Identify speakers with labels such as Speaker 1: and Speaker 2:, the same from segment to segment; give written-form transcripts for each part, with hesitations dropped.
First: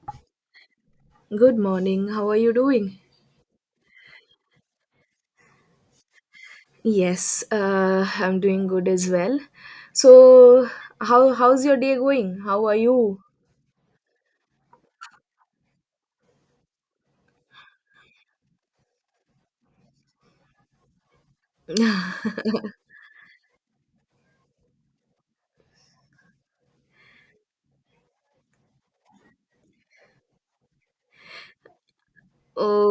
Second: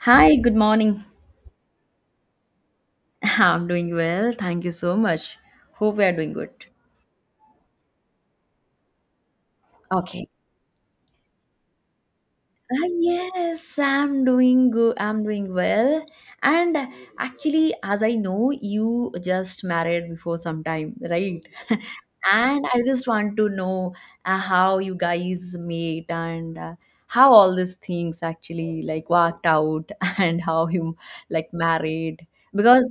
Speaker 1: Hi, good morning.
Speaker 2: Good morning. How are you doing?
Speaker 1: I'm doing well. Thank you so much. Hope we are doing good.
Speaker 2: Yes, I'm doing good as well.
Speaker 1: Okay.
Speaker 2: So, how's your day going? How are
Speaker 1: Ah
Speaker 2: you?
Speaker 1: yes, I'm doing good. I'm doing well. And actually, as I know, you just married before some time, right? And I just want to know how you guys met, and how all these things actually like worked out, and how you like married because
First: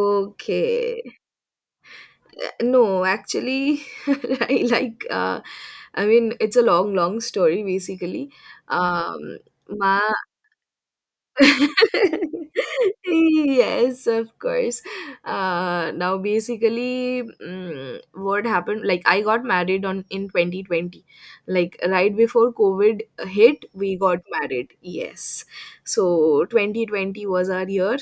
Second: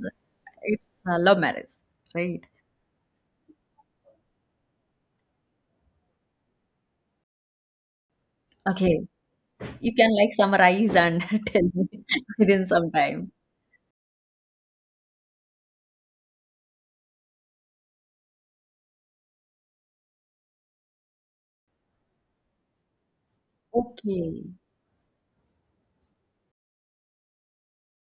Speaker 1: it's a love marriage, right?
Speaker 2: No, actually, I like. It's a long, long story basically.
Speaker 1: Okay,
Speaker 2: Um,
Speaker 1: you can
Speaker 2: my
Speaker 1: like summarize and tell me within some time.
Speaker 2: Yes, of course. What happened, like, I got married on in 2020. Like right before covid hit, we got
Speaker 1: Okay.
Speaker 2: married, yes. So 2020 was our year.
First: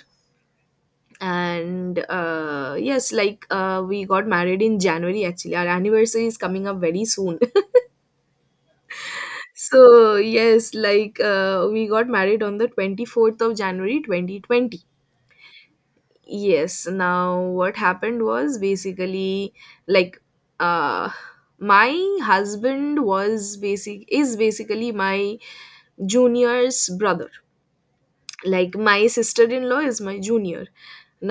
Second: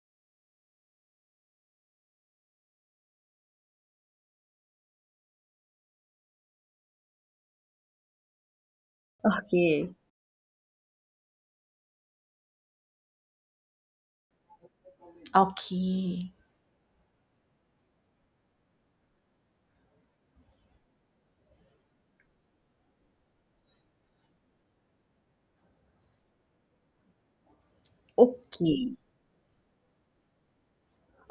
Speaker 2: And yes, like, we got married in January. Actually our anniversary is coming up very soon. So
Speaker 1: Okay.
Speaker 2: yes, like, we got married on the 24th of January 2020.
Speaker 1: Okay.
Speaker 2: Yes. Now, what happened was basically, like uh my husband was basically my junior's brother. Like
Speaker 1: Okay.
Speaker 2: my sister-in-law is my junior.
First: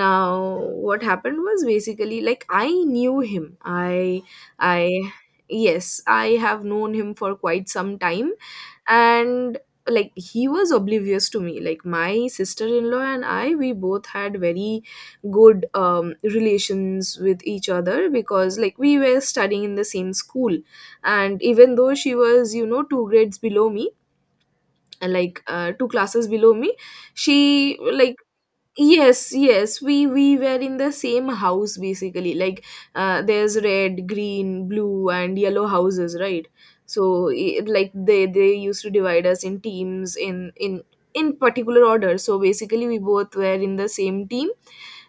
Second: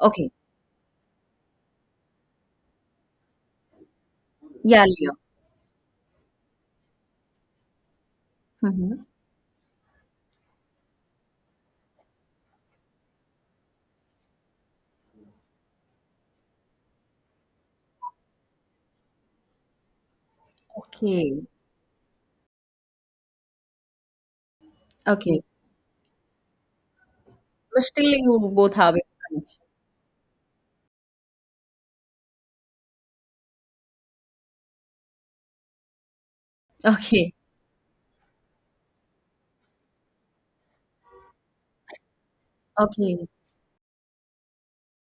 Speaker 1: Okay.
Speaker 2: what happened was basically, like, I knew him.
Speaker 1: Yeah,
Speaker 2: I
Speaker 1: Leo.
Speaker 2: Yes, I have known him for quite some time,
Speaker 1: Hmm.
Speaker 2: and like he was oblivious to me. Like my sister-in-law and I, we both had very good relations with each other, because like we were studying in the same school, and
Speaker 1: Okay.
Speaker 2: even though she was, you know, two grades below me,
Speaker 1: Okay.
Speaker 2: two classes below me, she
Speaker 1: But still,
Speaker 2: like—
Speaker 1: you both have it.
Speaker 2: Yes, yes, we were in the same house basically. Like there's red, green, blue, and yellow houses, right? So
Speaker 1: Okay.
Speaker 2: it, like they used to divide us in teams, in particular order. So basically, we
Speaker 1: Okay.
Speaker 2: both were in the same team,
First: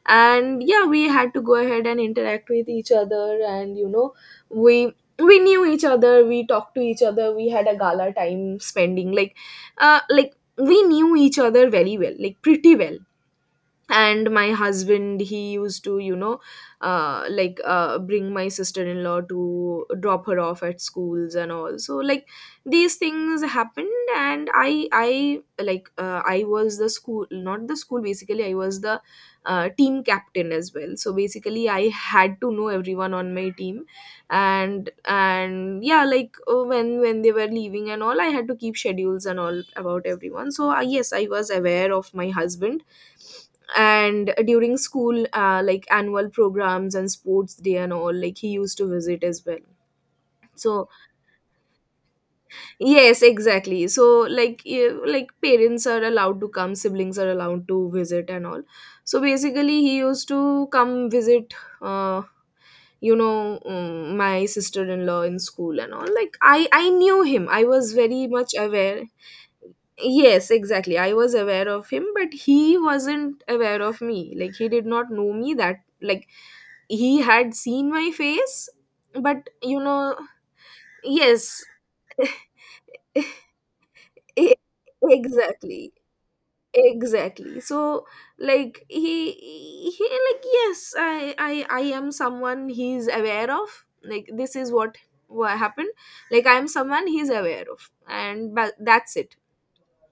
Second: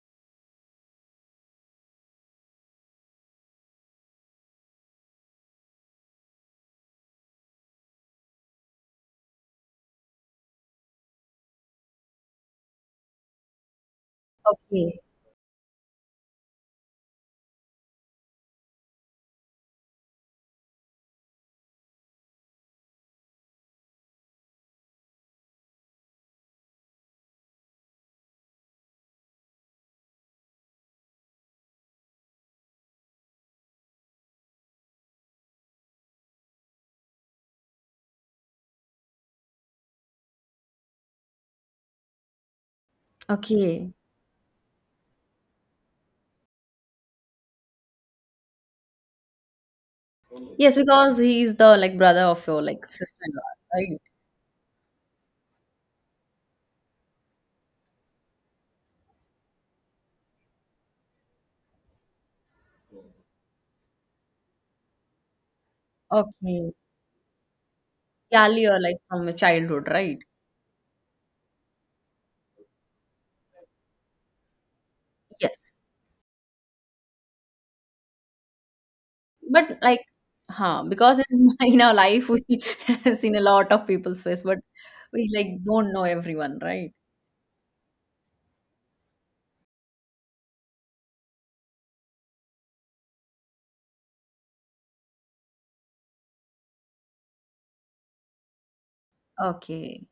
Speaker 2: and yeah, we had to go ahead and interact with each other, and you know, we knew each other, we talked to each other, we had a gala time spending, like we knew each other very well, like pretty well. And my
Speaker 1: Okay.
Speaker 2: husband, he used to, you know, bring my sister-in-law to drop her off at schools and all. So like these things happened, and I like I was the school not the school basically I was the team captain as well, so basically I had to know everyone on my team. And yeah, like, when they were leaving and all, I had to keep schedules and all about everyone. So yes, I was aware of my husband.
Speaker 1: Okay.
Speaker 2: And during school, like annual programs and sports day and all, like, he used to visit as well.
Speaker 1: Yes,
Speaker 2: So
Speaker 1: because he is the like brother of your like
Speaker 2: yes,
Speaker 1: sister-in-law,
Speaker 2: exactly.
Speaker 1: right?
Speaker 2: So like parents are allowed to come, siblings are allowed to visit and all. So basically he used to come visit, uh, my sister-in-law in school and all. Like, i
Speaker 1: Okay.
Speaker 2: i knew him, I was very
Speaker 1: Yeah,
Speaker 2: much
Speaker 1: Leo, like
Speaker 2: aware.
Speaker 1: from your childhood, right?
Speaker 2: Yes, exactly. I was aware of him, but he wasn't aware of me. Like, he did not know me
Speaker 1: Yes.
Speaker 2: that, like, he had seen my face, but
Speaker 1: But
Speaker 2: you
Speaker 1: like,
Speaker 2: know,
Speaker 1: huh, because in,
Speaker 2: yes,
Speaker 1: in our life we have seen a lot of people's face,
Speaker 2: e-
Speaker 1: but we like
Speaker 2: exactly.
Speaker 1: don't know everyone, right?
Speaker 2: Exactly. So, like, yes, I am someone he's aware of. Like, this is what happened. Like, I am someone he's aware of, and but that's it.
Speaker 1: Okay.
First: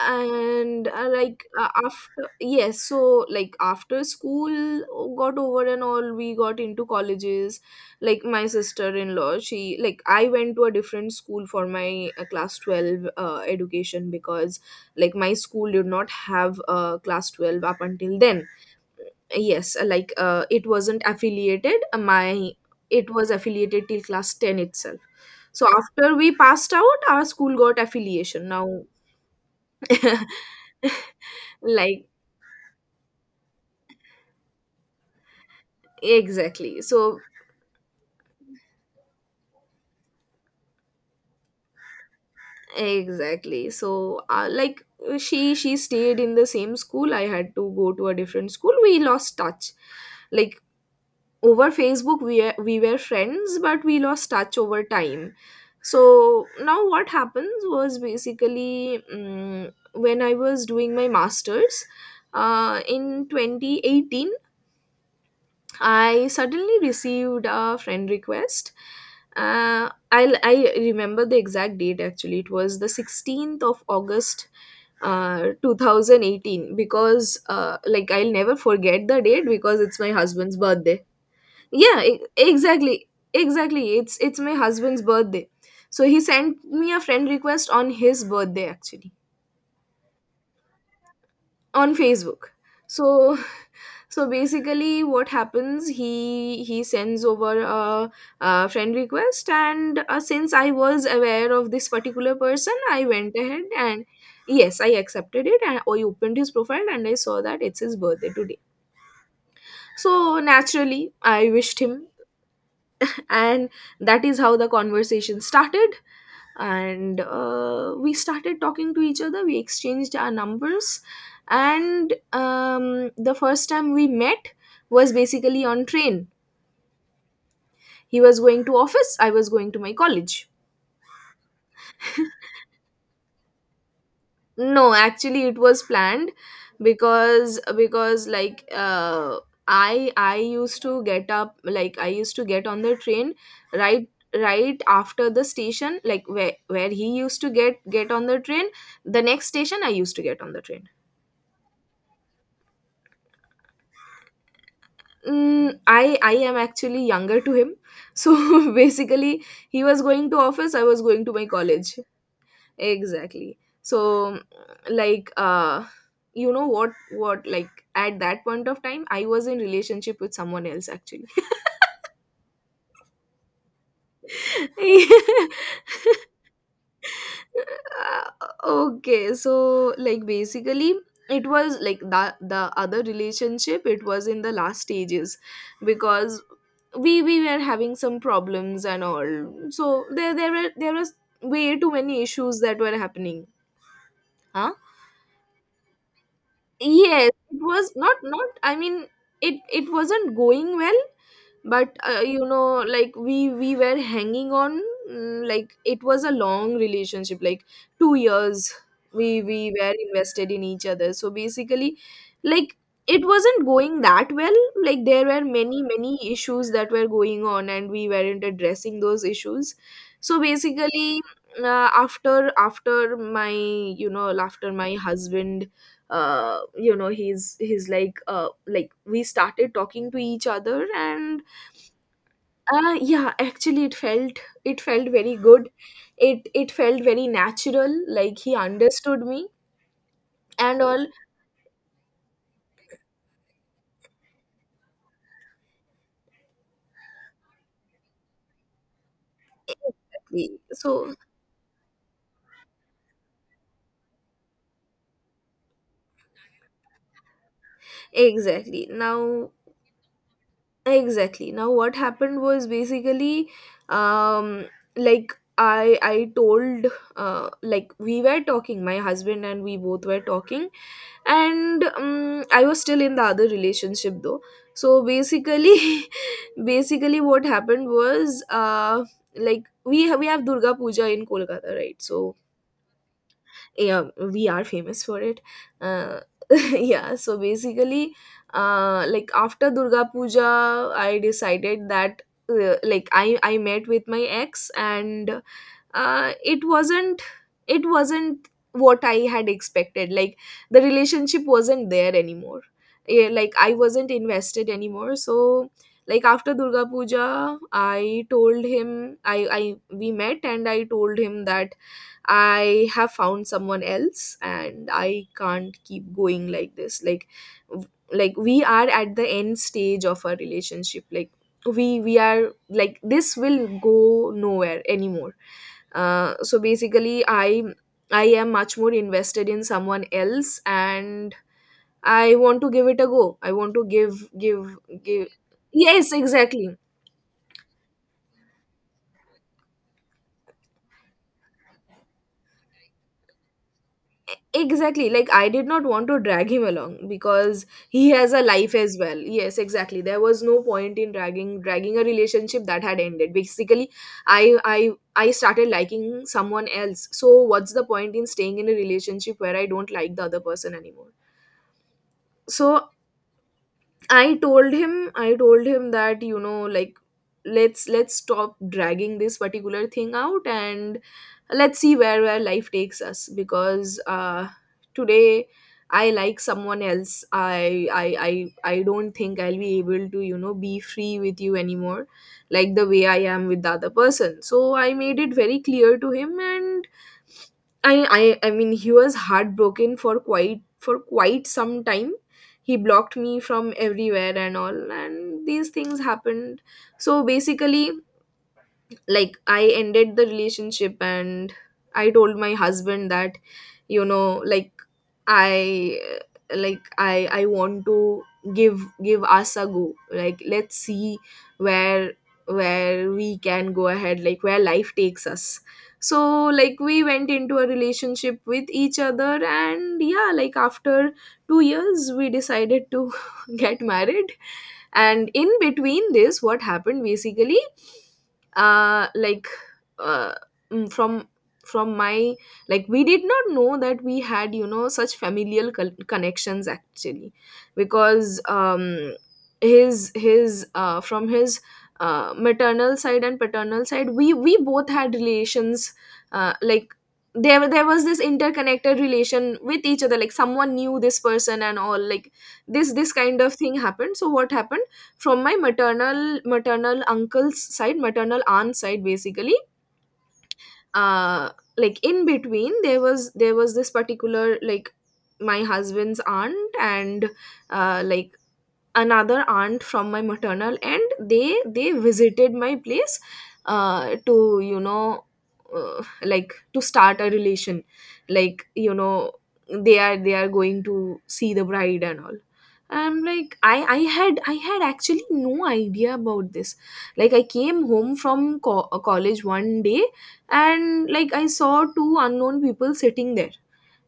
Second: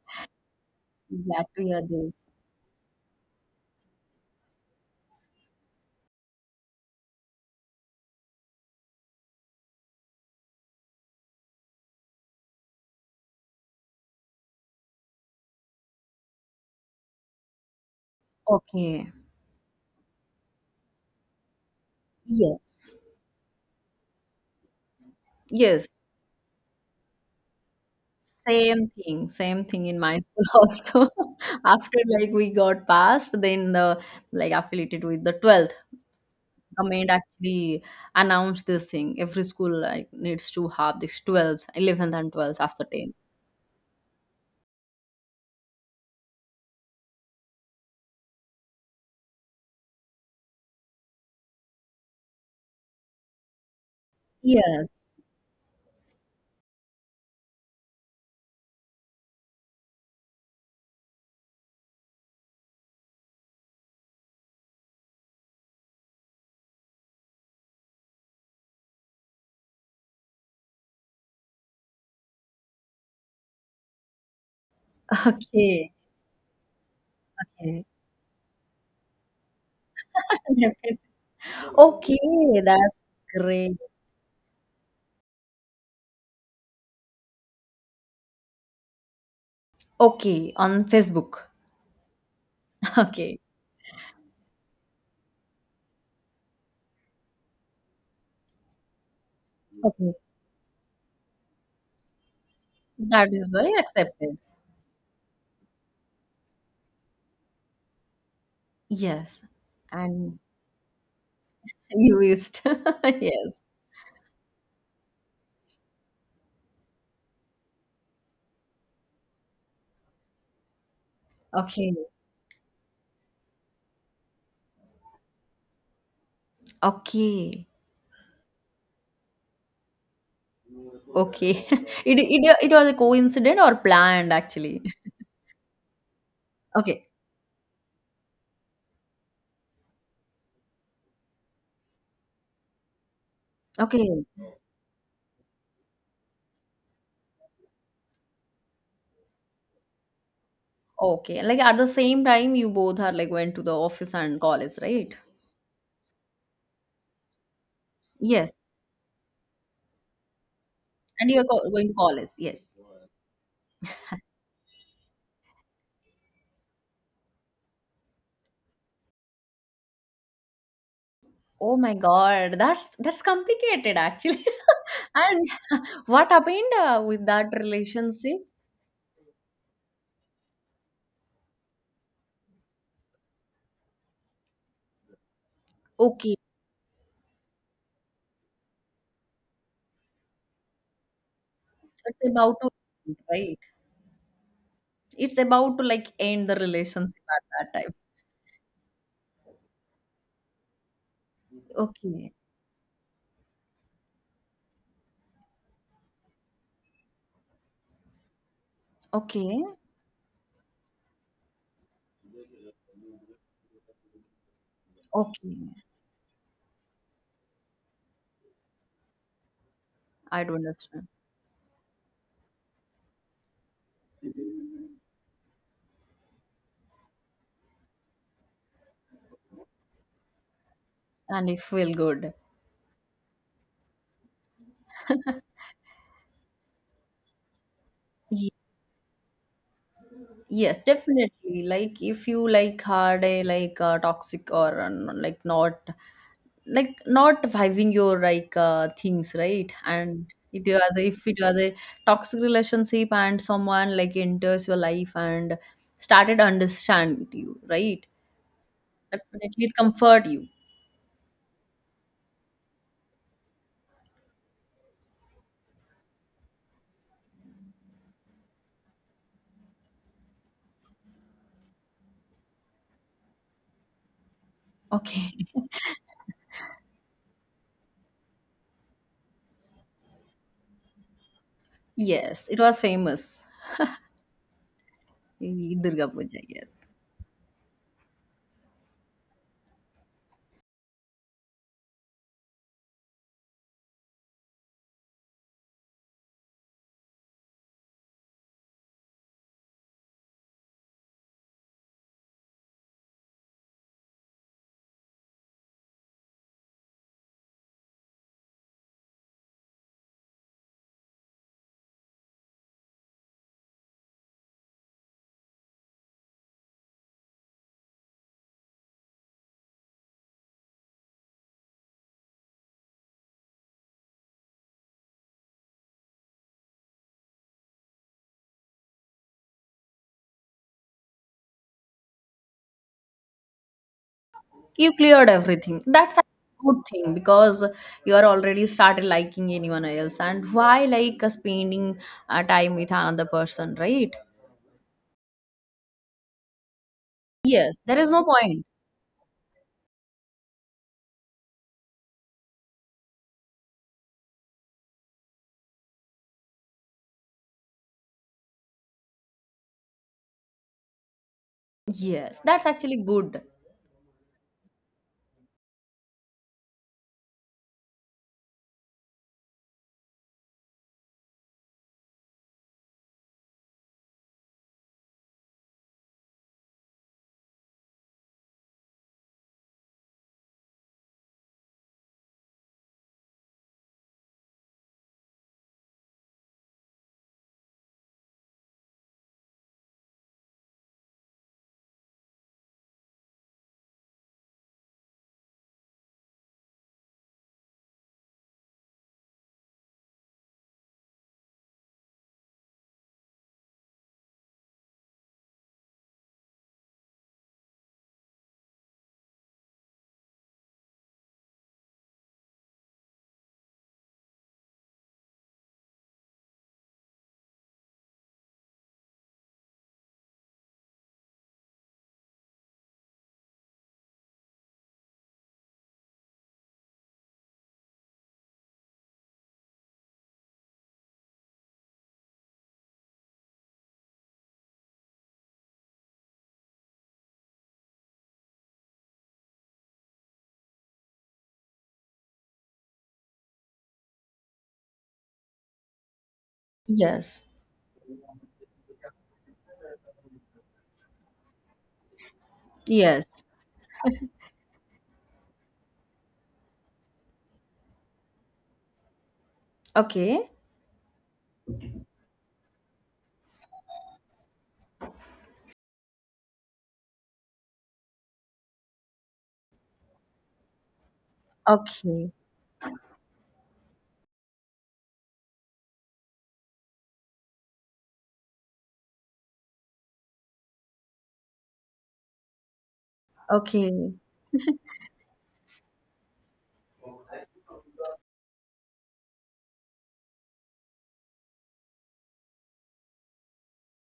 Speaker 2: And like
Speaker 1: Glad to hear this.
Speaker 2: After— yes, so like after school got over and all, we got into colleges. Like my sister-in-law, she like I went to a different school for my class 12 education, because like my school did not have class 12 up until then.
Speaker 1: Okay.
Speaker 2: Yes, like, it wasn't affiliated. My
Speaker 1: Yes.
Speaker 2: It was affiliated till class 10 itself. So
Speaker 1: Yes.
Speaker 2: after we passed out, our school got affiliation now.
Speaker 1: Same thing. Same thing in my school also. After
Speaker 2: Like—
Speaker 1: like we got passed, then the like affiliated with the 12th.
Speaker 2: exactly,
Speaker 1: Government
Speaker 2: so—
Speaker 1: actually announced this thing. Every school like needs to have this 12th, 11th and 12th after 10.
Speaker 2: exactly. So she stayed in the same school, I had to go to a different school, we lost touch. Like over Facebook we were friends, but we lost touch over
Speaker 1: Yes.
Speaker 2: time. So now what happens was basically, when I was doing my masters, in 2018, I suddenly received a friend request. I remember the exact date actually. It was the 16th of August, two
Speaker 1: Okay.
Speaker 2: thousand eighteen. Because,
Speaker 1: Okay.
Speaker 2: like, I'll never forget the date, because it's my husband's
Speaker 1: Definitely.
Speaker 2: birthday. Yeah,
Speaker 1: Okay,
Speaker 2: exactly,
Speaker 1: that's great.
Speaker 2: exactly. It's my husband's birthday, so he sent me a friend request on his birthday actually,
Speaker 1: Okay, on Facebook.
Speaker 2: on Facebook.
Speaker 1: Okay,
Speaker 2: So— so basically, what happens? He sends over a— a friend request, and
Speaker 1: okay,
Speaker 2: since I was aware of this particular person, I
Speaker 1: that
Speaker 2: went
Speaker 1: is very
Speaker 2: ahead and—
Speaker 1: accepted.
Speaker 2: yes, I accepted it, and I opened his profile, and I saw that it's his birthday today.
Speaker 1: Yes, and
Speaker 2: So naturally, I wished him,
Speaker 1: used. Yes.
Speaker 2: and that is how the conversation started. And we started talking to each other. We exchanged our numbers,
Speaker 1: Okay,
Speaker 2: and the first time we met was basically on train.
Speaker 1: okay,
Speaker 2: He was going to office, I was going to my college.
Speaker 1: okay. It was a coincident or planned actually.
Speaker 2: No, actually, it was planned.
Speaker 1: Okay,
Speaker 2: Because I used to get up, like, I used to get on the train right—
Speaker 1: okay,
Speaker 2: right after the station, like where— where he used to get on the train. The next station I used to get on the train.
Speaker 1: okay. Like at the same time, you both are like went to the office and college, right?
Speaker 2: Mm, i i am actually younger to him, so
Speaker 1: Yes,
Speaker 2: basically he was going to office, I was going
Speaker 1: and
Speaker 2: to
Speaker 1: you're
Speaker 2: my
Speaker 1: going to
Speaker 2: college.
Speaker 1: college. Yes.
Speaker 2: Exactly. So, like you know what like at that point of time, I was in relationship with someone else actually.
Speaker 1: Oh my God, that's complicated actually. And what happened with that relationship?
Speaker 2: Okay, so like basically it was like the other relationship, it was in the last stages,
Speaker 1: Okay,
Speaker 2: because we were having some problems and all. So there was way too many
Speaker 1: it's about
Speaker 2: issues
Speaker 1: to
Speaker 2: that were
Speaker 1: end,
Speaker 2: happening.
Speaker 1: right.
Speaker 2: Huh?
Speaker 1: It's about to like end the relationship
Speaker 2: Yes,
Speaker 1: at
Speaker 2: it
Speaker 1: that
Speaker 2: was
Speaker 1: time.
Speaker 2: not, I mean, it wasn't going well, but
Speaker 1: Okay,
Speaker 2: you know, like we were hanging on. Like, it was a long relationship, like 2 years. we
Speaker 1: okay,
Speaker 2: we were invested in each other, so basically, like, it wasn't going that well. Like there were
Speaker 1: okay.
Speaker 2: many, many issues that were going on, and we weren't addressing those issues. So
Speaker 1: I don't understand.
Speaker 2: basically, after my, you know, after my husband, you know he's like we started talking to each other and—
Speaker 1: And you feel good.
Speaker 2: yeah, actually it felt— it felt very good, it— it felt very natural. Like
Speaker 1: Ye-
Speaker 2: he understood me and
Speaker 1: Yes,
Speaker 2: all.
Speaker 1: definitely. Like if you like had a like toxic or like, not like not vibing your like things right, and
Speaker 2: Exactly.
Speaker 1: it was
Speaker 2: So—
Speaker 1: if it was a toxic relationship and someone like enters your life and started understand you, right?
Speaker 2: exactly now—
Speaker 1: Definitely it comfort you,
Speaker 2: exactly now, what happened was basically, um like I told— like we were talking, my husband and we both were talking, and I was still in the other relationship though. So
Speaker 1: okay.
Speaker 2: basically, basically, what happened was, we we have Durga Puja in Kolkata, right? So
Speaker 1: Yes, it was famous,
Speaker 2: yeah, we are famous for it.
Speaker 1: Durga
Speaker 2: uh,
Speaker 1: Puja, yes.
Speaker 2: yeah, so basically, like, after Durga Puja, I decided that, like I met with my ex, and, it wasn't— it wasn't what I had expected. Like, the relationship wasn't there anymore. Yeah, like I wasn't invested anymore. So like after Durga Puja, I told him— I we met, and I told him that I have found someone else and I can't keep going like this. Like, we are at the end stage of our relationship. Like, we— we are like, this will go nowhere anymore. So basically, I am much more invested in someone else, and I want to give it a go. I want to
Speaker 1: You cleared
Speaker 2: give—
Speaker 1: everything.
Speaker 2: Yes,
Speaker 1: That's a good
Speaker 2: exactly.
Speaker 1: thing because you are already started liking anyone else, and why like spending time with another person, right?
Speaker 2: Exactly. Like, I did not want to drag him along, because
Speaker 1: Yes, there is
Speaker 2: he
Speaker 1: no
Speaker 2: has a
Speaker 1: point.
Speaker 2: life as well. Yes, exactly. There was no point in dragging a relationship that had ended. Basically, I started liking someone else. So what's the point in staying in a relationship where I don't like the other person anymore?
Speaker 1: Yes, that's
Speaker 2: So
Speaker 1: actually good.
Speaker 2: I told him that, you know, like, let's stop dragging this particular thing out and let's see where life takes us. Because today I like someone else. I don't think I'll be able to, you know, be free with you anymore, like the way I am with the other person. So I made it very clear to him, and I mean, he was heartbroken for quite some time. He blocked me from everywhere and all, and these things happened. So basically, like, I ended the relationship and I told my husband that, you know, like, i I want to give us a go. Like, let's see where where we can go ahead, like, where life takes us. So, like, we went into a relationship with each other, and yeah, like, after 2 years we decided to get married. And in between this, what happened, basically, like, uh mm, from from my, like, we did not know that we had, you know, such familial connections, actually. Because his from his maternal side and paternal side, we both had relations. Like,
Speaker 1: Yes.
Speaker 2: there was this interconnected relation with each other, like, someone knew this person and all, like, this
Speaker 1: Yes.
Speaker 2: kind of thing happened. So what happened, from my maternal uncle's side, maternal aunt's side, basically,
Speaker 1: Okay.
Speaker 2: uh like, in between, there was this particular, like, my husband's aunt and like, another aunt from my maternal, and they
Speaker 1: Okay.
Speaker 2: visited my place, to, like, to start a relation, like, you know, they are going to see the bride and all. I'm like, i
Speaker 1: Okay.
Speaker 2: i had i had actually no idea about this. Like, I came home from college one day, and, like, I saw two unknown people sitting there,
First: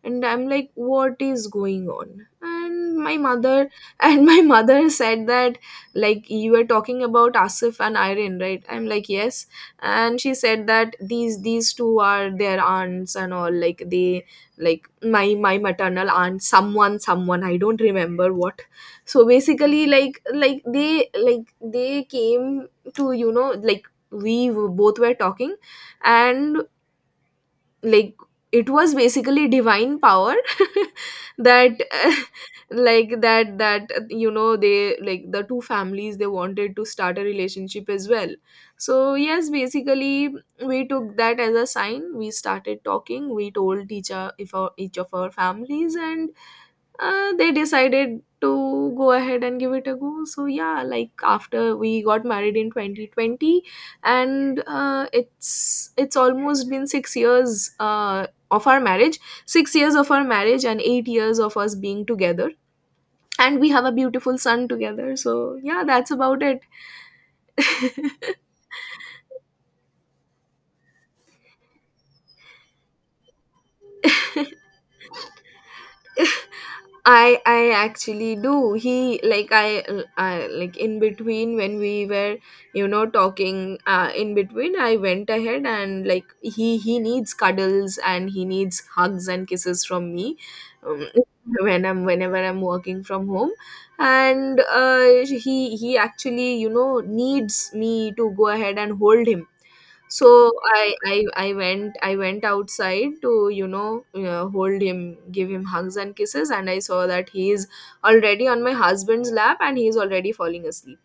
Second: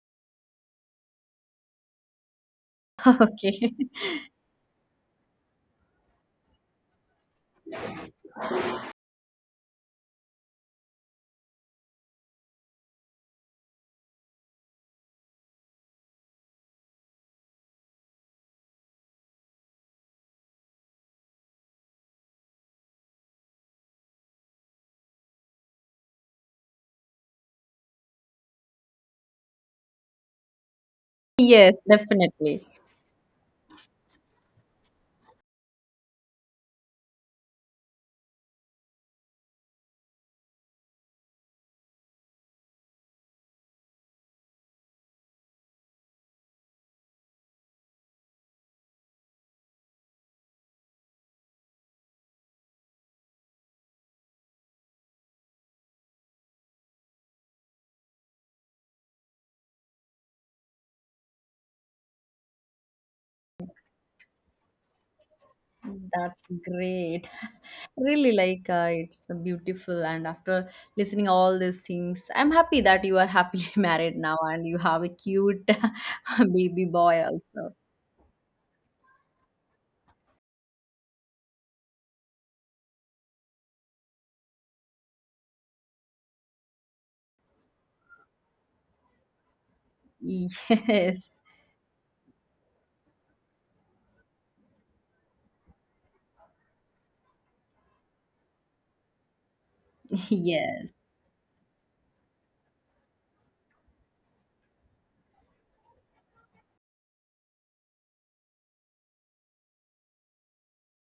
Speaker 2: and I'm like, what is going on? And my mother,
Speaker 1: Okay.
Speaker 2: and my mother said that, like, you were talking about Asif and Irene, right? I'm like, yes. And she said that these two are their aunts and all, like, they, like, my maternal aunt, someone, I don't remember what. So basically, like, they came to, you know, like, we both were talking. And, like, it was basically divine power
Speaker 1: Yes,
Speaker 2: that
Speaker 1: definitely.
Speaker 2: like, that they, like, the two families, they wanted to start a relationship as well. So yes, basically, we took that as a sign, we started talking, we told each o- if our, each of our families, and they decided to go ahead and give it a go. So yeah, like, after, we got married in 2020. And it's almost been 6 years of our marriage. 6 years of our marriage and 8 years of us being together, and we have a beautiful son together. So yeah, that's about
Speaker 1: That's
Speaker 2: it.
Speaker 1: great. Really like it's beautiful, and after listening all these things, I'm happy that you are happily married now and you have a cute baby boy
Speaker 2: I
Speaker 1: also.
Speaker 2: actually do. He like I, like, in between when we were, talking, in between, I went ahead, and like, he needs cuddles and he needs hugs and kisses from me, um,
Speaker 1: Yes.
Speaker 2: when I'm, whenever I'm working from home. And he actually, you know, needs me to go ahead and hold him. So
Speaker 1: Yes.
Speaker 2: I went outside to, hold him, give him hugs and kisses, and I saw that he is already on my husband's lap, and he is already falling asleep.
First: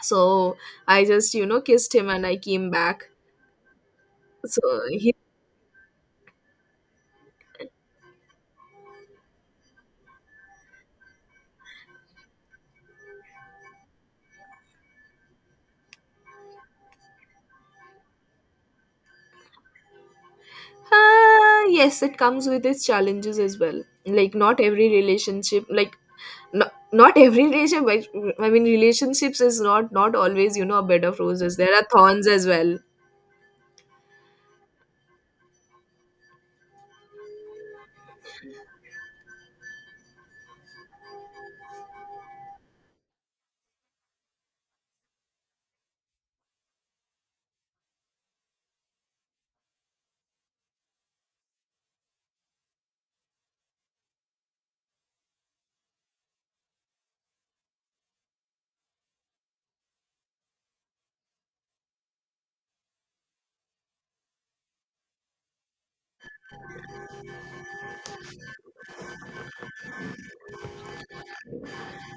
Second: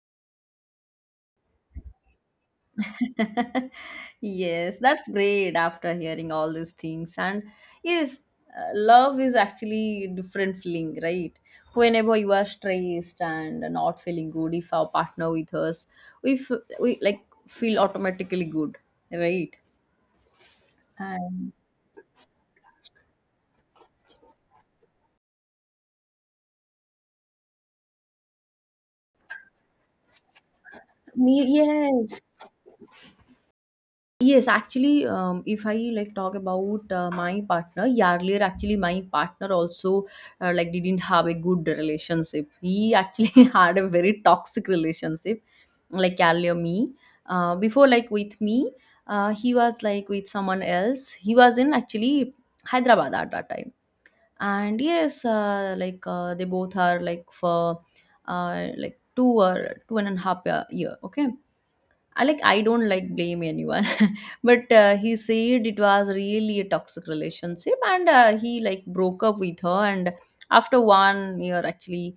Speaker 2: So I just, you know, kissed him and I came back.
Speaker 1: Yes,
Speaker 2: So
Speaker 1: that's
Speaker 2: he
Speaker 1: great after hearing all these things. And yes, love is actually different feeling, right? Whenever you are stressed and not feeling good, if our partner with us, we like feel automatically good, right? And
Speaker 2: yes, it comes with its challenges as well. Like, not every relationship, like, not every relationship. I mean, relationships is not, always, you know, a bed of
Speaker 1: me,
Speaker 2: roses. There are
Speaker 1: yes.
Speaker 2: thorns as well.
Speaker 1: Yes, actually, if I like talk about my partner, yeah, earlier actually my partner also like didn't have a good relationship. He actually had a very toxic relationship, like earlier me. Before like with me, he was like with someone else. He was in actually Hyderabad at that time, and yes, like they both are like for like 2 or 2.5 year. Okay. I like I don't like blame anyone, but he said it was really a toxic relationship, and he like broke up with her. And after 1 year, actually,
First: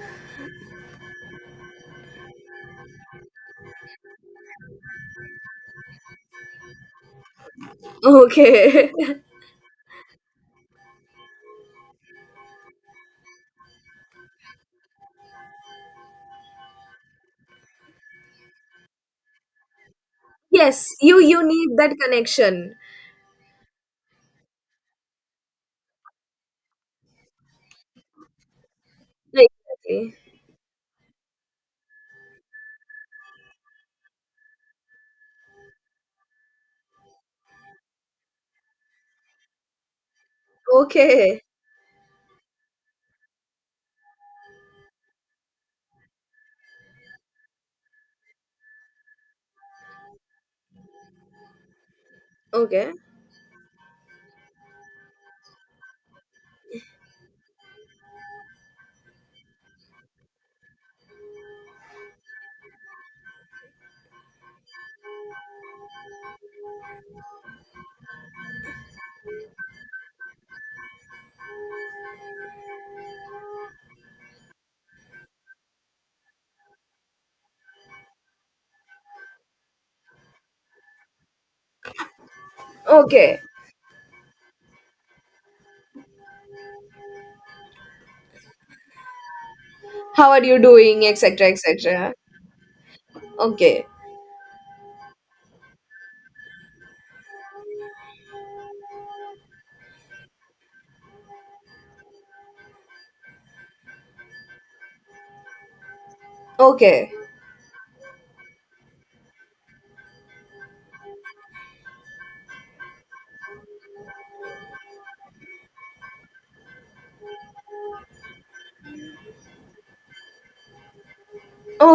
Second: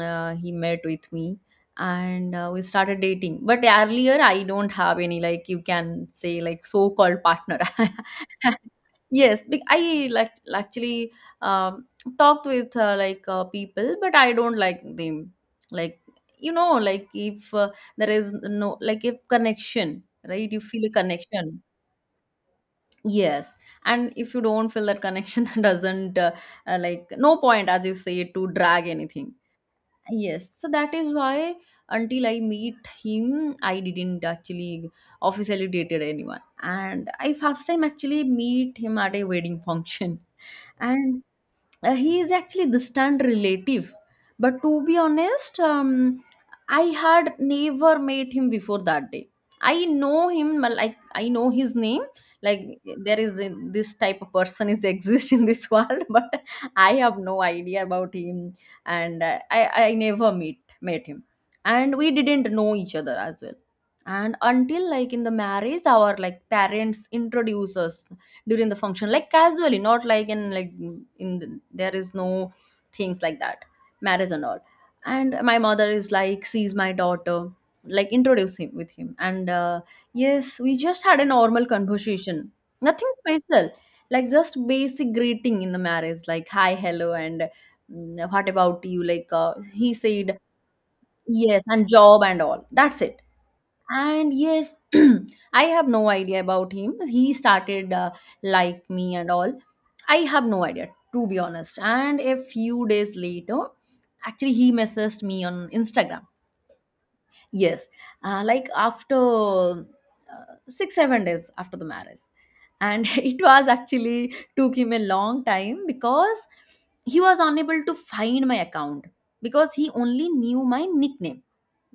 Speaker 1: he met with me, and we started dating, but earlier I don't have any, like, you can say, like, so called partner.
Speaker 2: Okay.
Speaker 1: Yes, I like actually um, talked with like people, but I don't like them. Like, you know, like if there is no, like if connection, right? You feel
Speaker 2: Yes,
Speaker 1: a
Speaker 2: you
Speaker 1: connection.
Speaker 2: need that connection.
Speaker 1: Yes. And if you don't feel that connection, that doesn't like, no point, as you say, to drag anything.
Speaker 2: Exactly.
Speaker 1: Yes, so that is why until I meet him, I didn't actually officially dated anyone. And I first time actually meet him at a wedding function. And
Speaker 2: Okay.
Speaker 1: he is actually distant relative, but to be honest, I had never met him before that day. I know him, like I know his name. Like,
Speaker 2: Okay.
Speaker 1: there is a, this type of person is exist in this world, but I have no idea about him. And I never meet met him, and we didn't know each other as well. And until like in the marriage, our like parents introduce us during the function, like casually, not like in, like in the, there is no things like that, marriage and all. And my mother is like sees my daughter, like introduce him with him, and yes, we just had a normal conversation, nothing
Speaker 2: Okay.
Speaker 1: special, like just basic greeting in the marriage, like hi, hello, and what about you, like he
Speaker 2: How
Speaker 1: said,
Speaker 2: are you doing? Etc.
Speaker 1: yes, and
Speaker 2: Etc.
Speaker 1: job and all, that's it.
Speaker 2: Okay.
Speaker 1: And yes, I have no idea about him. He started like me and all. I have no idea, to be honest. And a few days later, actually, he messaged me on Instagram.
Speaker 2: Okay.
Speaker 1: Yes, like after 6 7 days after the marriage, and it was actually took him a long time because he was unable to find my account, because he only knew my nickname.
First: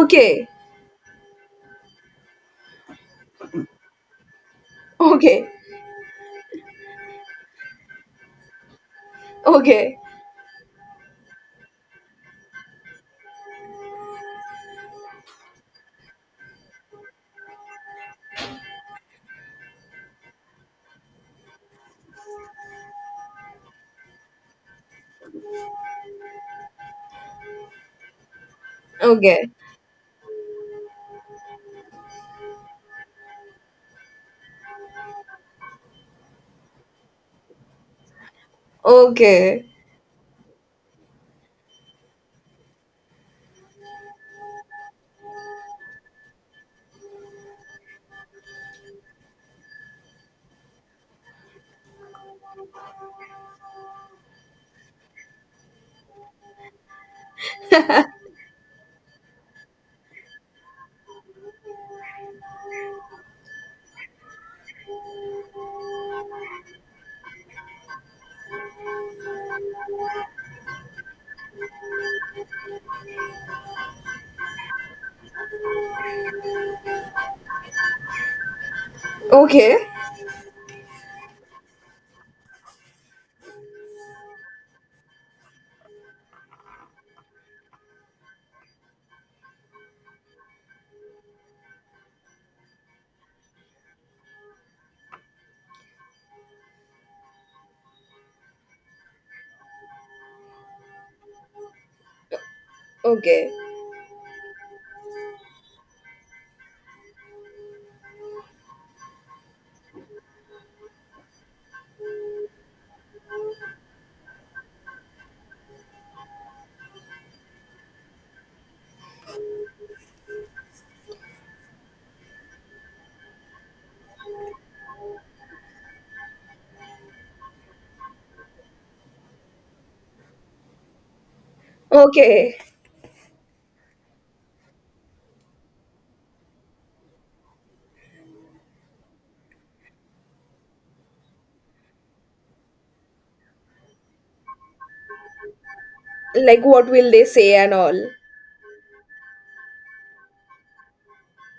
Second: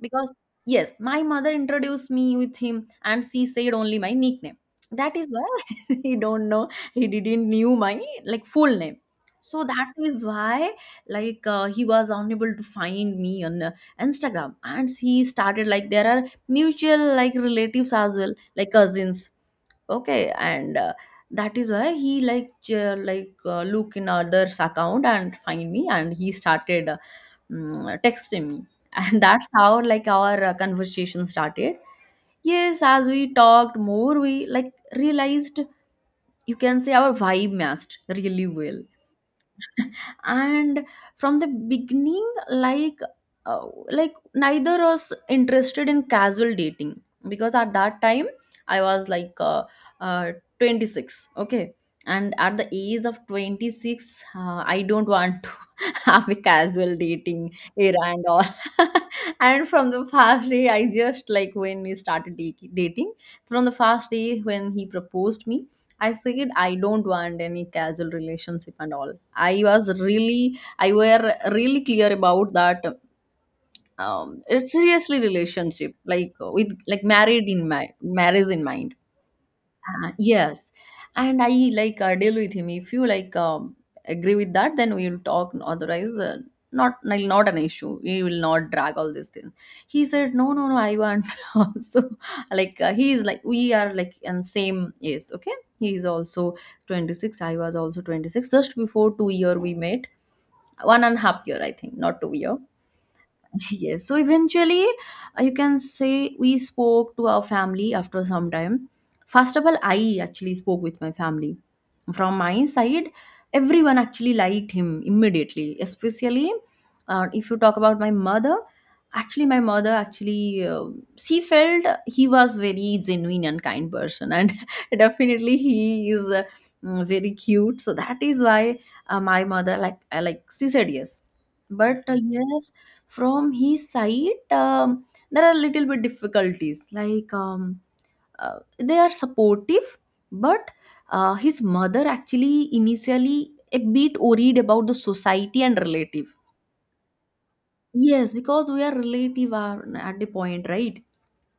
Speaker 1: Because, yes, my mother introduced me with him, and she said only my nickname, that is why
Speaker 2: Okay.
Speaker 1: he don't know. He didn't knew my like full name, so that
Speaker 2: Okay.
Speaker 1: is why, like he was unable to find me on Instagram, and he started like there are mutual like relatives as well, like cousins, okay. And that is why he like like look in others account and find me, and he started texting me, and that's
Speaker 2: Okay.
Speaker 1: how like our conversation started. Yes, as we talked more, we like realized, you can say our vibe matched really well.
Speaker 2: Okay.
Speaker 1: And from the beginning, like uh, like, neither was interested in casual dating because at that time I was like uh, 26, okay, and at the age of 26, I don't want to have a casual dating era and all. And from the first day, I just like when we started dating, from the first day when he proposed me, I said I don't want any casual relationship and all. I were really clear about that. It's seriously relationship, like with like married in my marriage in mind.
Speaker 2: Okay.
Speaker 1: Yes, and I like deal with him. If you like, agree with that, then we will talk. Otherwise, not like, not an issue. We will not drag all these things. He said, "No, no, no. I want also, like he is like, we are like in same age. Okay, he is also 26. I was also 26. Just before 2 year we met, 1.5 year I think, not 2 year.
Speaker 2: Okay.
Speaker 1: Yes, so eventually you can say we spoke to our family after some time. First of all, I actually spoke with my family. From my side, everyone actually liked him immediately, especially if you talk about my mother. Actually my mother actually she felt he was very genuine and kind person, and definitely he is very cute, so that is why my mother like, I like, she said yes. But
Speaker 2: Okay.
Speaker 1: yes, from his side, there are little bit difficulties. Like they are supportive, but his mother actually initially a bit worried about the society and relative.
Speaker 2: Like, what will they say and all?
Speaker 1: Yes, because we are relative are at the point, right?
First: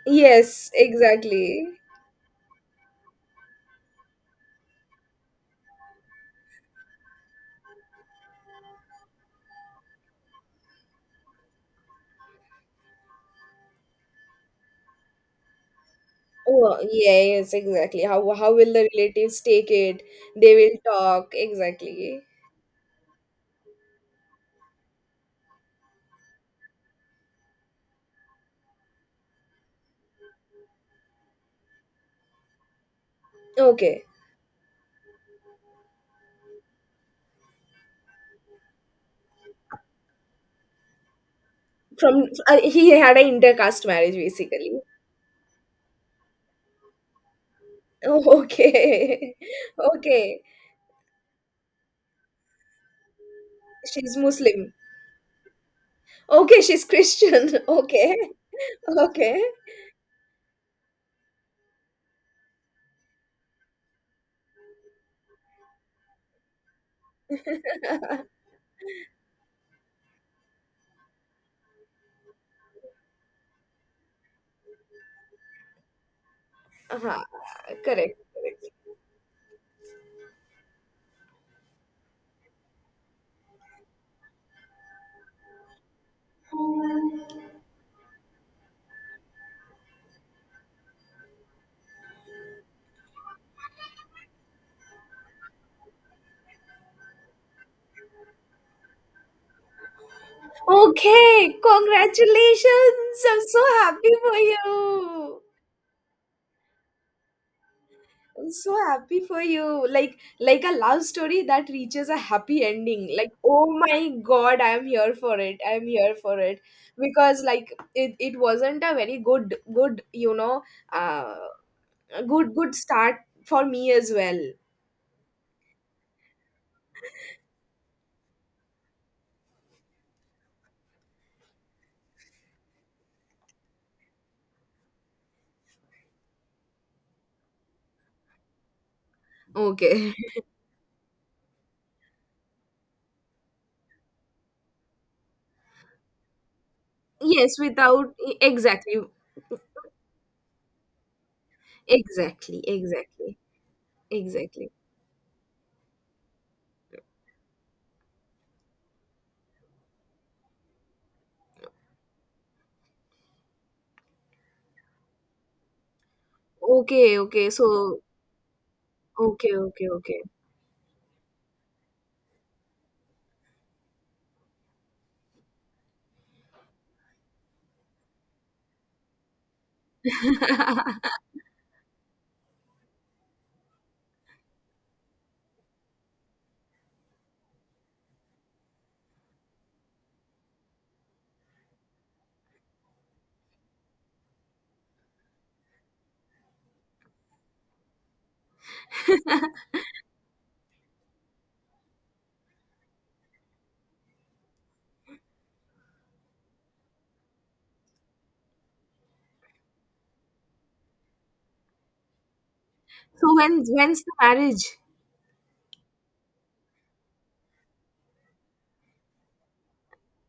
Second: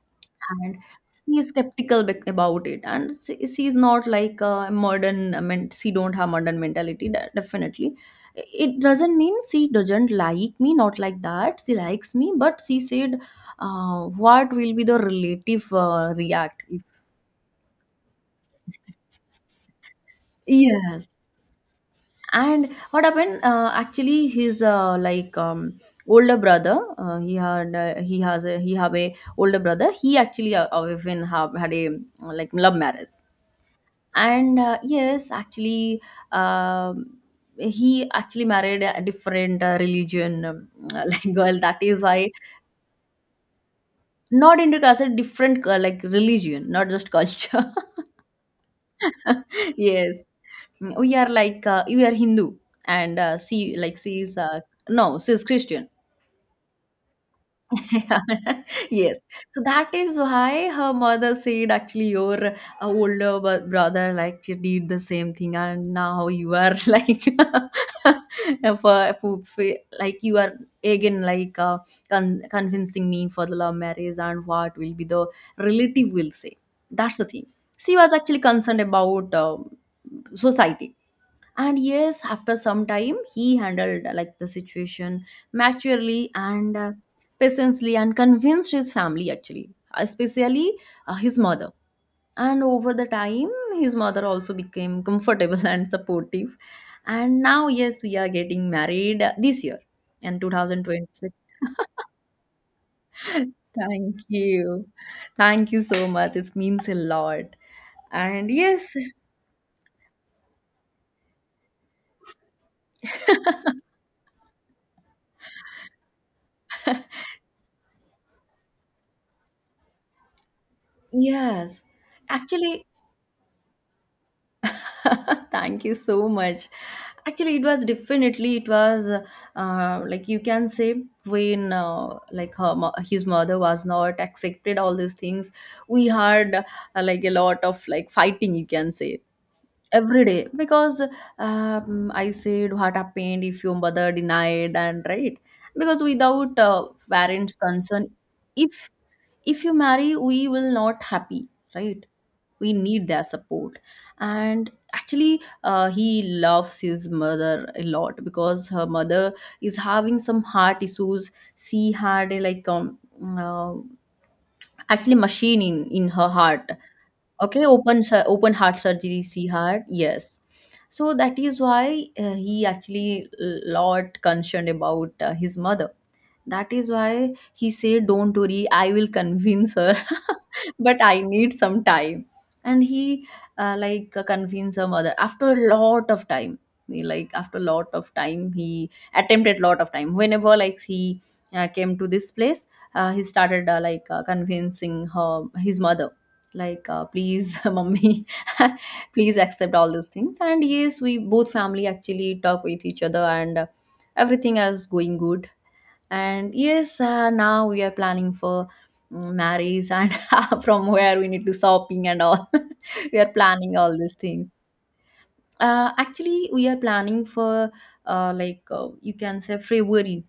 Speaker 2: Yes,
Speaker 1: And she is
Speaker 2: exactly.
Speaker 1: skeptical, about it, and she is not like a modern, I mean, she don't have modern mentality, definitely. It doesn't mean she doesn't like me, not like that, she likes me, but she said what will be the relative react
Speaker 2: Oh,
Speaker 1: if.
Speaker 2: yes, exactly. How will the relatives take it? They will
Speaker 1: Yes,
Speaker 2: talk, exactly.
Speaker 1: and what happened, actually his like older brother, he had he has a, he have a older brother. He actually even have had a like love marriage,
Speaker 2: Okay.
Speaker 1: and yes actually um, he actually married a different religion, like girl, that is
Speaker 2: From
Speaker 1: why,
Speaker 2: He had an intercaste marriage,
Speaker 1: not into
Speaker 2: basically.
Speaker 1: culture, different like religion, not just culture.
Speaker 2: Oh, okay.
Speaker 1: Yes,
Speaker 2: Okay.
Speaker 1: we are like we are Hindu, and she like,
Speaker 2: She's
Speaker 1: she is
Speaker 2: Muslim.
Speaker 1: no, she is Christian.
Speaker 2: Okay, she's Christian. Okay.
Speaker 1: Yes.
Speaker 2: Okay.
Speaker 1: So that is why her mother said, actually, your brother like did the same thing, and now you are like for for- like you are again convincing me for the love marriage and what will be the relative will say. That's
Speaker 2: Uh-huh.
Speaker 1: the thing.
Speaker 2: Correct.
Speaker 1: She was
Speaker 2: Correct.
Speaker 1: actually concerned about society. And yes, after some time he handled like the situation maturely and patiently and convinced his family, actually, especially his mother. And over the time his mother also became comfortable and supportive. And now, yes, we are getting married this year, in 2026.
Speaker 2: Okay, congratulations. I'm so happy
Speaker 1: Thank
Speaker 2: for
Speaker 1: you,
Speaker 2: you.
Speaker 1: thank you so much, it means a lot. And
Speaker 2: So
Speaker 1: yes,
Speaker 2: happy for you. Like a love story that reaches a happy ending. Like, oh my god, I'm here for it. I'm here for it. Because, like, it wasn't a very good good you know uh
Speaker 1: yes,
Speaker 2: good good
Speaker 1: actually.
Speaker 2: start for me as well.
Speaker 1: Thank you so much. Actually, it was definitely, it was like you can say, when like his mother was not accepted all these things. We had like a lot of like fighting, you can say,
Speaker 2: Okay.
Speaker 1: every day. Because I said, what happened if your mother denied? And right, because without parents'
Speaker 2: Yes,
Speaker 1: concern,
Speaker 2: without,
Speaker 1: if
Speaker 2: exactly.
Speaker 1: if you marry, we will not happy, right?
Speaker 2: Exactly.
Speaker 1: We need their
Speaker 2: Exactly.
Speaker 1: support. And
Speaker 2: Exactly.
Speaker 1: actually he loves his mother a lot, because her mother is having some heart issues. She had a, uh, actually machine in her heart.
Speaker 2: Okay. Okay. So,
Speaker 1: Okay, open heart surgery she
Speaker 2: okay,
Speaker 1: had,
Speaker 2: okay, okay.
Speaker 1: yes. So that is why he actually a lot concerned about his mother. That is why he said, don't worry, I will convince her, but I need some time. And he convinced her mother after a lot of time. He, like after a lot of time, he attempted lot of time. Whenever like he came to this place, he started convincing her his mother, please, mommy, please accept all these things. And yes, we both family actually talk with each other and. Everything is going good. And yes, now we are planning for marriage and from where we need to shopping and all. We are
Speaker 2: So, when
Speaker 1: planning all
Speaker 2: when's the
Speaker 1: these things.
Speaker 2: marriage?
Speaker 1: Actually, we are planning for you can say February.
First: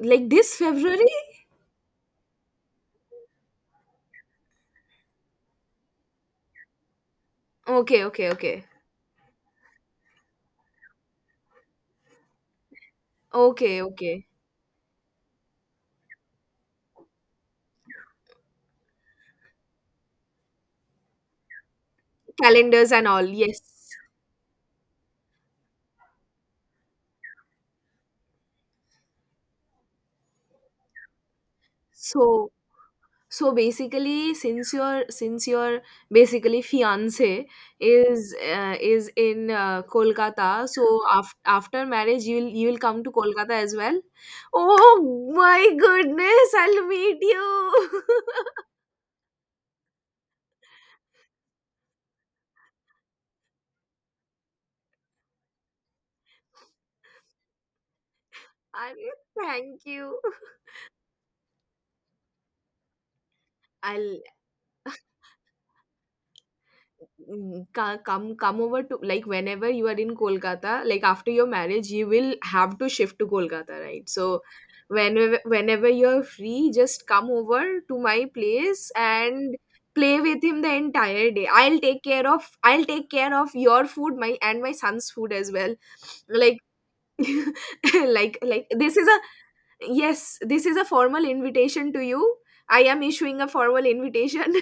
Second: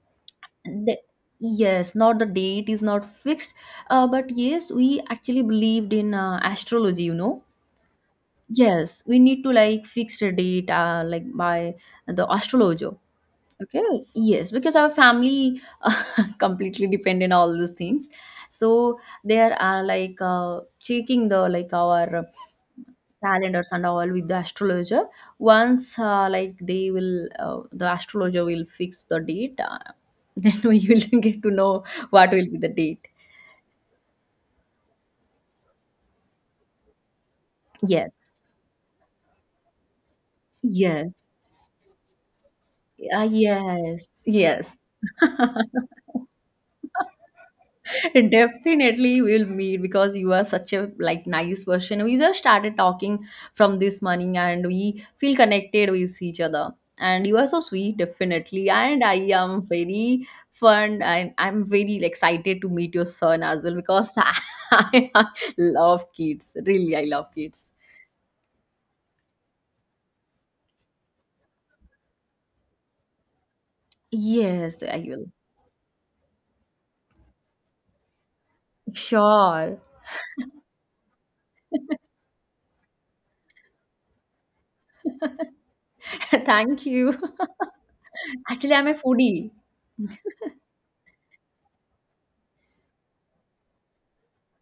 Speaker 2: Like this
Speaker 1: the,
Speaker 2: February?
Speaker 1: yes, not the date is not fixed, but yes, we actually believed in astrology, you know.
Speaker 2: Okay, okay, okay.
Speaker 1: Yes, we need to like fix a date like by the astrologer.
Speaker 2: Okay,
Speaker 1: Okay,
Speaker 2: okay.
Speaker 1: yes, because our family completely depend on all those things. So there are checking the like our
Speaker 2: Calendars and all. Yes.
Speaker 1: calendars and all with the astrologer. Once like they will, the astrologer will fix the date. Then we will get to know what will
Speaker 2: So,
Speaker 1: be the date.
Speaker 2: so basically, since your, since your basically fiance
Speaker 1: Yes,
Speaker 2: is, is in, Kolkata. So,
Speaker 1: yes,
Speaker 2: after marriage, you will come to Kolkata as well.
Speaker 1: yes, yes.
Speaker 2: Oh my goodness, I'll meet you.
Speaker 1: Definitely we'll meet, because you are such a like nice person. We just started talking from this morning and we feel connected with each other. And you are so sweet, definitely.
Speaker 2: I
Speaker 1: And I am
Speaker 2: Thank you.
Speaker 1: very fun and I'm very excited to meet your son as well because
Speaker 2: I'll,
Speaker 1: I love kids. Really, I love kids.
Speaker 2: Come, over, to like, whenever you are in Kolkata, like, after your marriage, you will have to shift to Kolkata, right? So
Speaker 1: Yes, I will.
Speaker 2: whenever, you're free, just come over to my place and
Speaker 1: Sure.
Speaker 2: play with him the entire day. I'll take care of, I'll take care of your food, my and my son's food as well. Like,
Speaker 1: Thank you.
Speaker 2: like like
Speaker 1: Actually, I'm a
Speaker 2: this is a
Speaker 1: foodie.
Speaker 2: yes, this is a formal invitation to you. I am issuing a formal invitation.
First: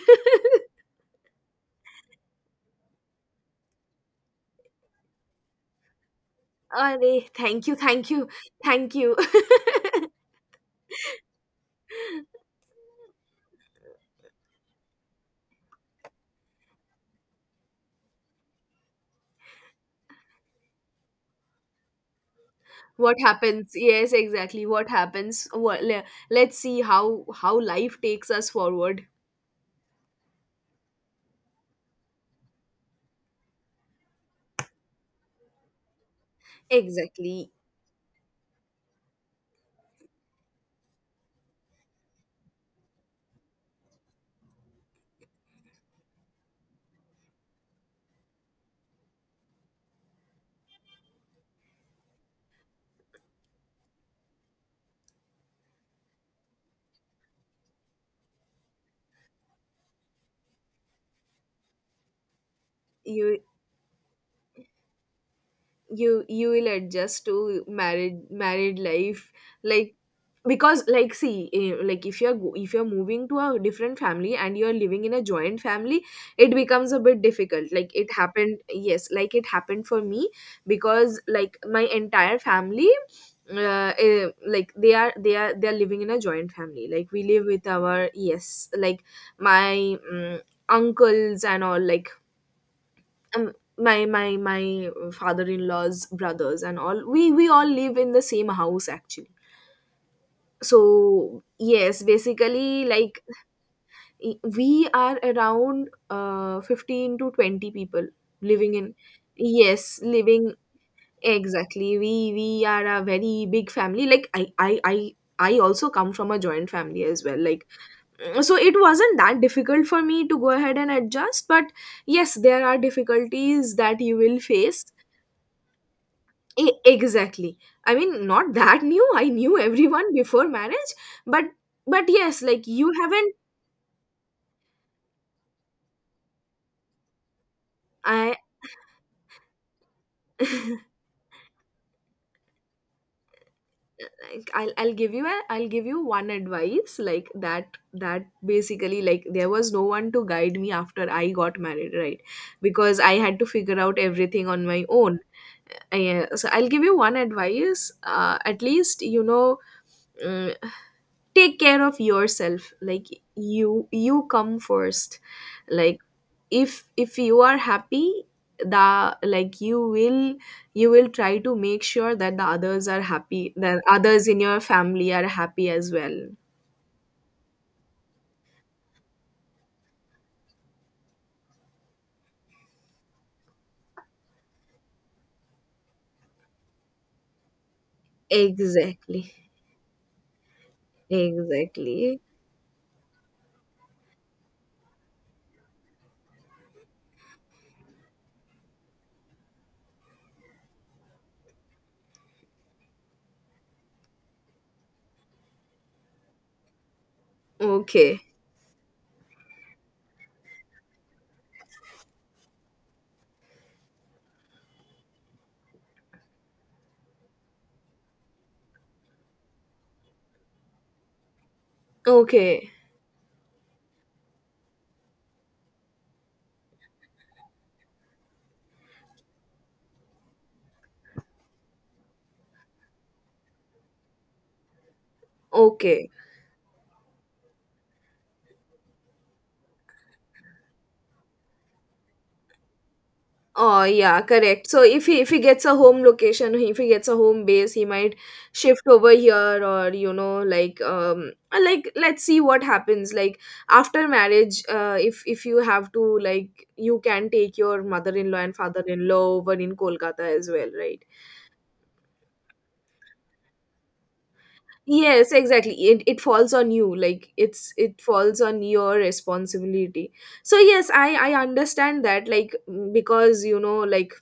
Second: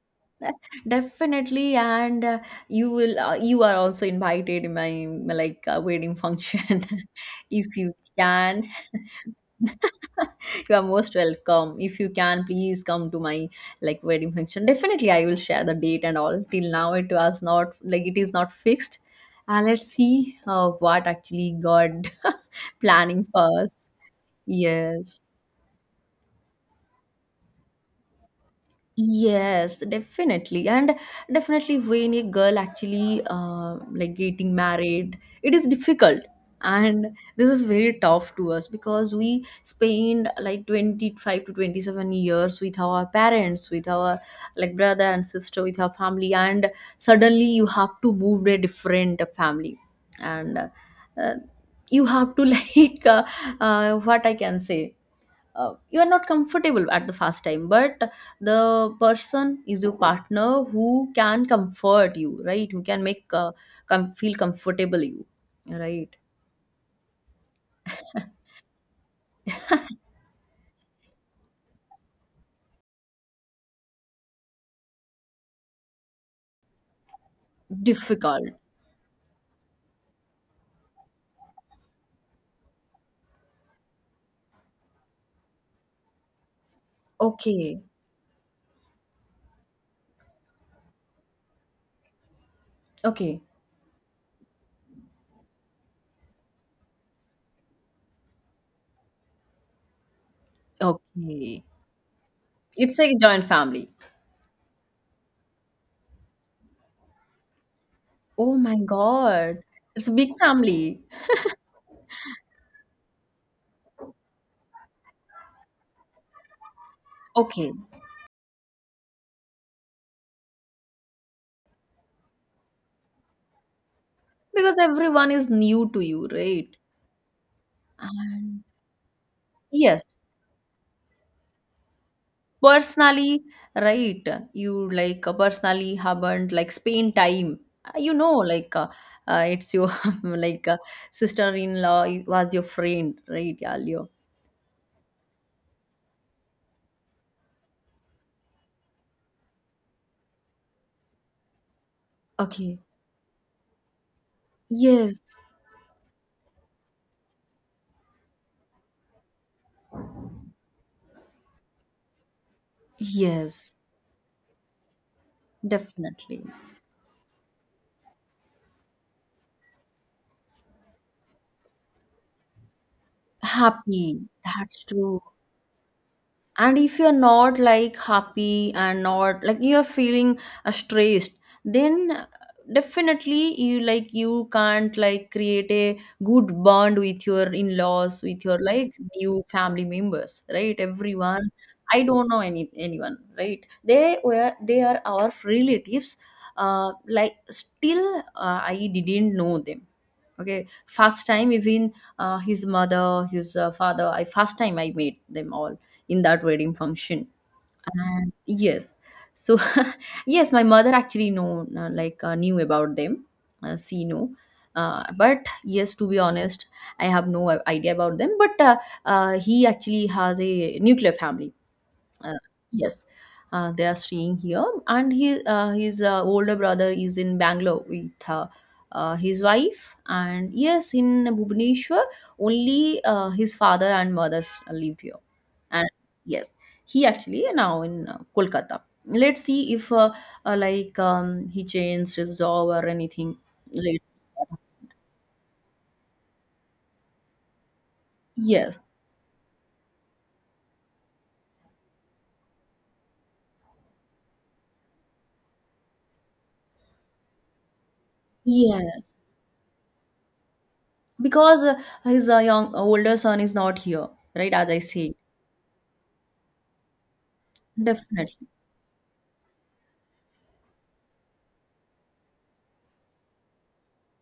Speaker 1: Definitely, and you will. You are also invited in my like wedding function.
Speaker 2: अरे! Thank you,
Speaker 1: If you
Speaker 2: thank you,
Speaker 1: can,
Speaker 2: thank you.
Speaker 1: you are most welcome. If you can, please come to my like wedding function. Definitely, I will share the date and all. Till now, it was not like it is not fixed. Let's see what actually God
Speaker 2: What
Speaker 1: planning for
Speaker 2: happens?
Speaker 1: us.
Speaker 2: Yes, exactly. What
Speaker 1: Yes.
Speaker 2: happens? Wha le Let's see how, life takes us forward.
Speaker 1: Yes, definitely. And definitely when a girl actually like getting married, it is difficult. And this
Speaker 2: Exactly.
Speaker 1: is very tough to us because we spend like 25 to 27 years with our parents, with our like brother and sister, with our family, and suddenly you have to move to a different family. And uh, you have to like uh, what I can say, you are not comfortable at the first time, but the person is your partner who can comfort you, right? Who can make
Speaker 2: You
Speaker 1: feel comfortable you, right?
Speaker 2: you you will adjust to married life. Like, because, like, see, like, if if you're moving to a different family and you're living in a joint family, it becomes a bit difficult. Like, it
Speaker 1: Difficult.
Speaker 2: happened, yes, like it happened for me, because, like, my entire family, like, they are living in a joint family. Like, we live with
Speaker 1: Okay,
Speaker 2: our, yes, like, my, uncles and all. Like,
Speaker 1: okay,
Speaker 2: my father-in-law's brothers and all, we all live in the same house, actually. So
Speaker 1: okay.
Speaker 2: yes, basically,
Speaker 1: It's like a
Speaker 2: like,
Speaker 1: joint family.
Speaker 2: we are around 15 to 20 people
Speaker 1: Oh
Speaker 2: living
Speaker 1: my
Speaker 2: in,
Speaker 1: god.
Speaker 2: yes,
Speaker 1: It's a big
Speaker 2: living,
Speaker 1: family.
Speaker 2: exactly. We are a very big family. Like, I also come from a joint family as well. Like,
Speaker 1: Okay.
Speaker 2: so it wasn't that difficult for me to go ahead and adjust. But yes, there are difficulties that you will
Speaker 1: Because
Speaker 2: face.
Speaker 1: everyone is new to you, right?
Speaker 2: Exactly. I mean, not
Speaker 1: And
Speaker 2: that new, I knew
Speaker 1: yes.
Speaker 2: everyone before marriage. But, yes, like, you haven't.
Speaker 1: Personally, right, you like personally haven't like spend time. You
Speaker 2: I
Speaker 1: know, it's your like uh, sister-in-law was your friend, right, Yalio?
Speaker 2: like, I'll give you a, I'll give you one advice, like, that basically, like, there was no one to guide me after I got married, right?
Speaker 1: Okay.
Speaker 2: Because I had to figure out everything on my
Speaker 1: Yes,
Speaker 2: own. Yeah, so, I'll give you one advice. At least, you know, mm, take care of yourself. Like,
Speaker 1: yes,
Speaker 2: you come first. Like,
Speaker 1: definitely.
Speaker 2: if you are happy, the like, you will, you will try to make sure that the others are happy, that
Speaker 1: Happy.
Speaker 2: others in your
Speaker 1: That's
Speaker 2: family
Speaker 1: true.
Speaker 2: are happy as well.
Speaker 1: And if you're not like happy and not like you're feeling stressed, then definitely you like you can't like create a good bond with your in-laws, with your like new
Speaker 2: Exactly.
Speaker 1: family members, right? Everyone, i
Speaker 2: Exactly.
Speaker 1: don't know any anyone, right? They were, they are our relatives, like still I didn't know them. Okay, first time even, his mother, his father, I first time I met them all in that wedding function.
Speaker 2: Okay,
Speaker 1: And yes, so yes, my mother actually know knew about them. She know, but yes, to be honest, I have no idea about them. But he actually has a nuclear family. uh,
Speaker 2: okay,
Speaker 1: yes, they are staying here, and he his older brother is in Bangalore with his wife. And yes, in Bhubaneswar only, his father and mother live here. And
Speaker 2: okay.
Speaker 1: yes, he actually now in Kolkata. Let's see if he changed his job or anything.
Speaker 2: Oh,
Speaker 1: Let's
Speaker 2: yeah, correct. So, if he, if he gets a home location, if he gets a home base, he might
Speaker 1: Yes,
Speaker 2: shift over here or, like, let's see what happens. Like, after marriage, if, you have to, like, you can take your mother-in-law and
Speaker 1: yes,
Speaker 2: father-in-law over in Kolkata as well, right?
Speaker 1: because his young older son is not here, right, as I say.
Speaker 2: Yes, exactly. It falls on you. Like, it falls
Speaker 1: Definitely.
Speaker 2: on your responsibility. So yes, I understand that. Like, because, like,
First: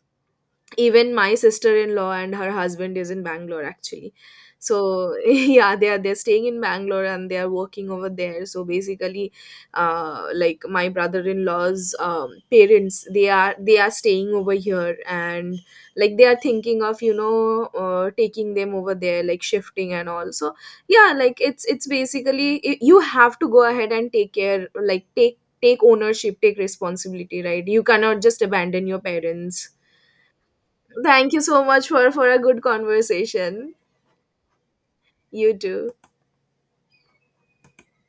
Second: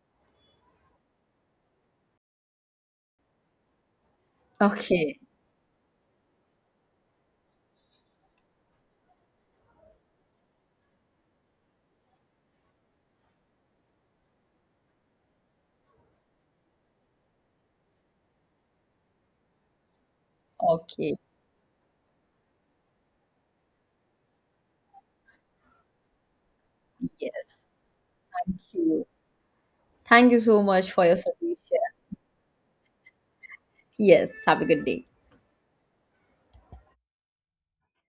Speaker 2: even my sister-in-law and her husband is in Bangalore, actually.
Speaker 1: Okay.
Speaker 2: So yeah, they're staying in Bangalore and they are working over there. So basically, like, my brother-in-law's, parents, they are staying over here, and, like, they are thinking of, taking them over there, like, shifting and all. So yeah,
Speaker 1: Okay.
Speaker 2: like, it's basically, you have to go ahead and take care. Like, take ownership, take responsibility, right?
Speaker 1: Yes.
Speaker 2: You cannot just
Speaker 1: Thank
Speaker 2: abandon your
Speaker 1: you.
Speaker 2: parents.
Speaker 1: Thank you so much for your
Speaker 2: Thank you so
Speaker 1: suggestion.
Speaker 2: much for a good conversation.
Speaker 1: Yes. Have a good day.
Speaker 2: You too.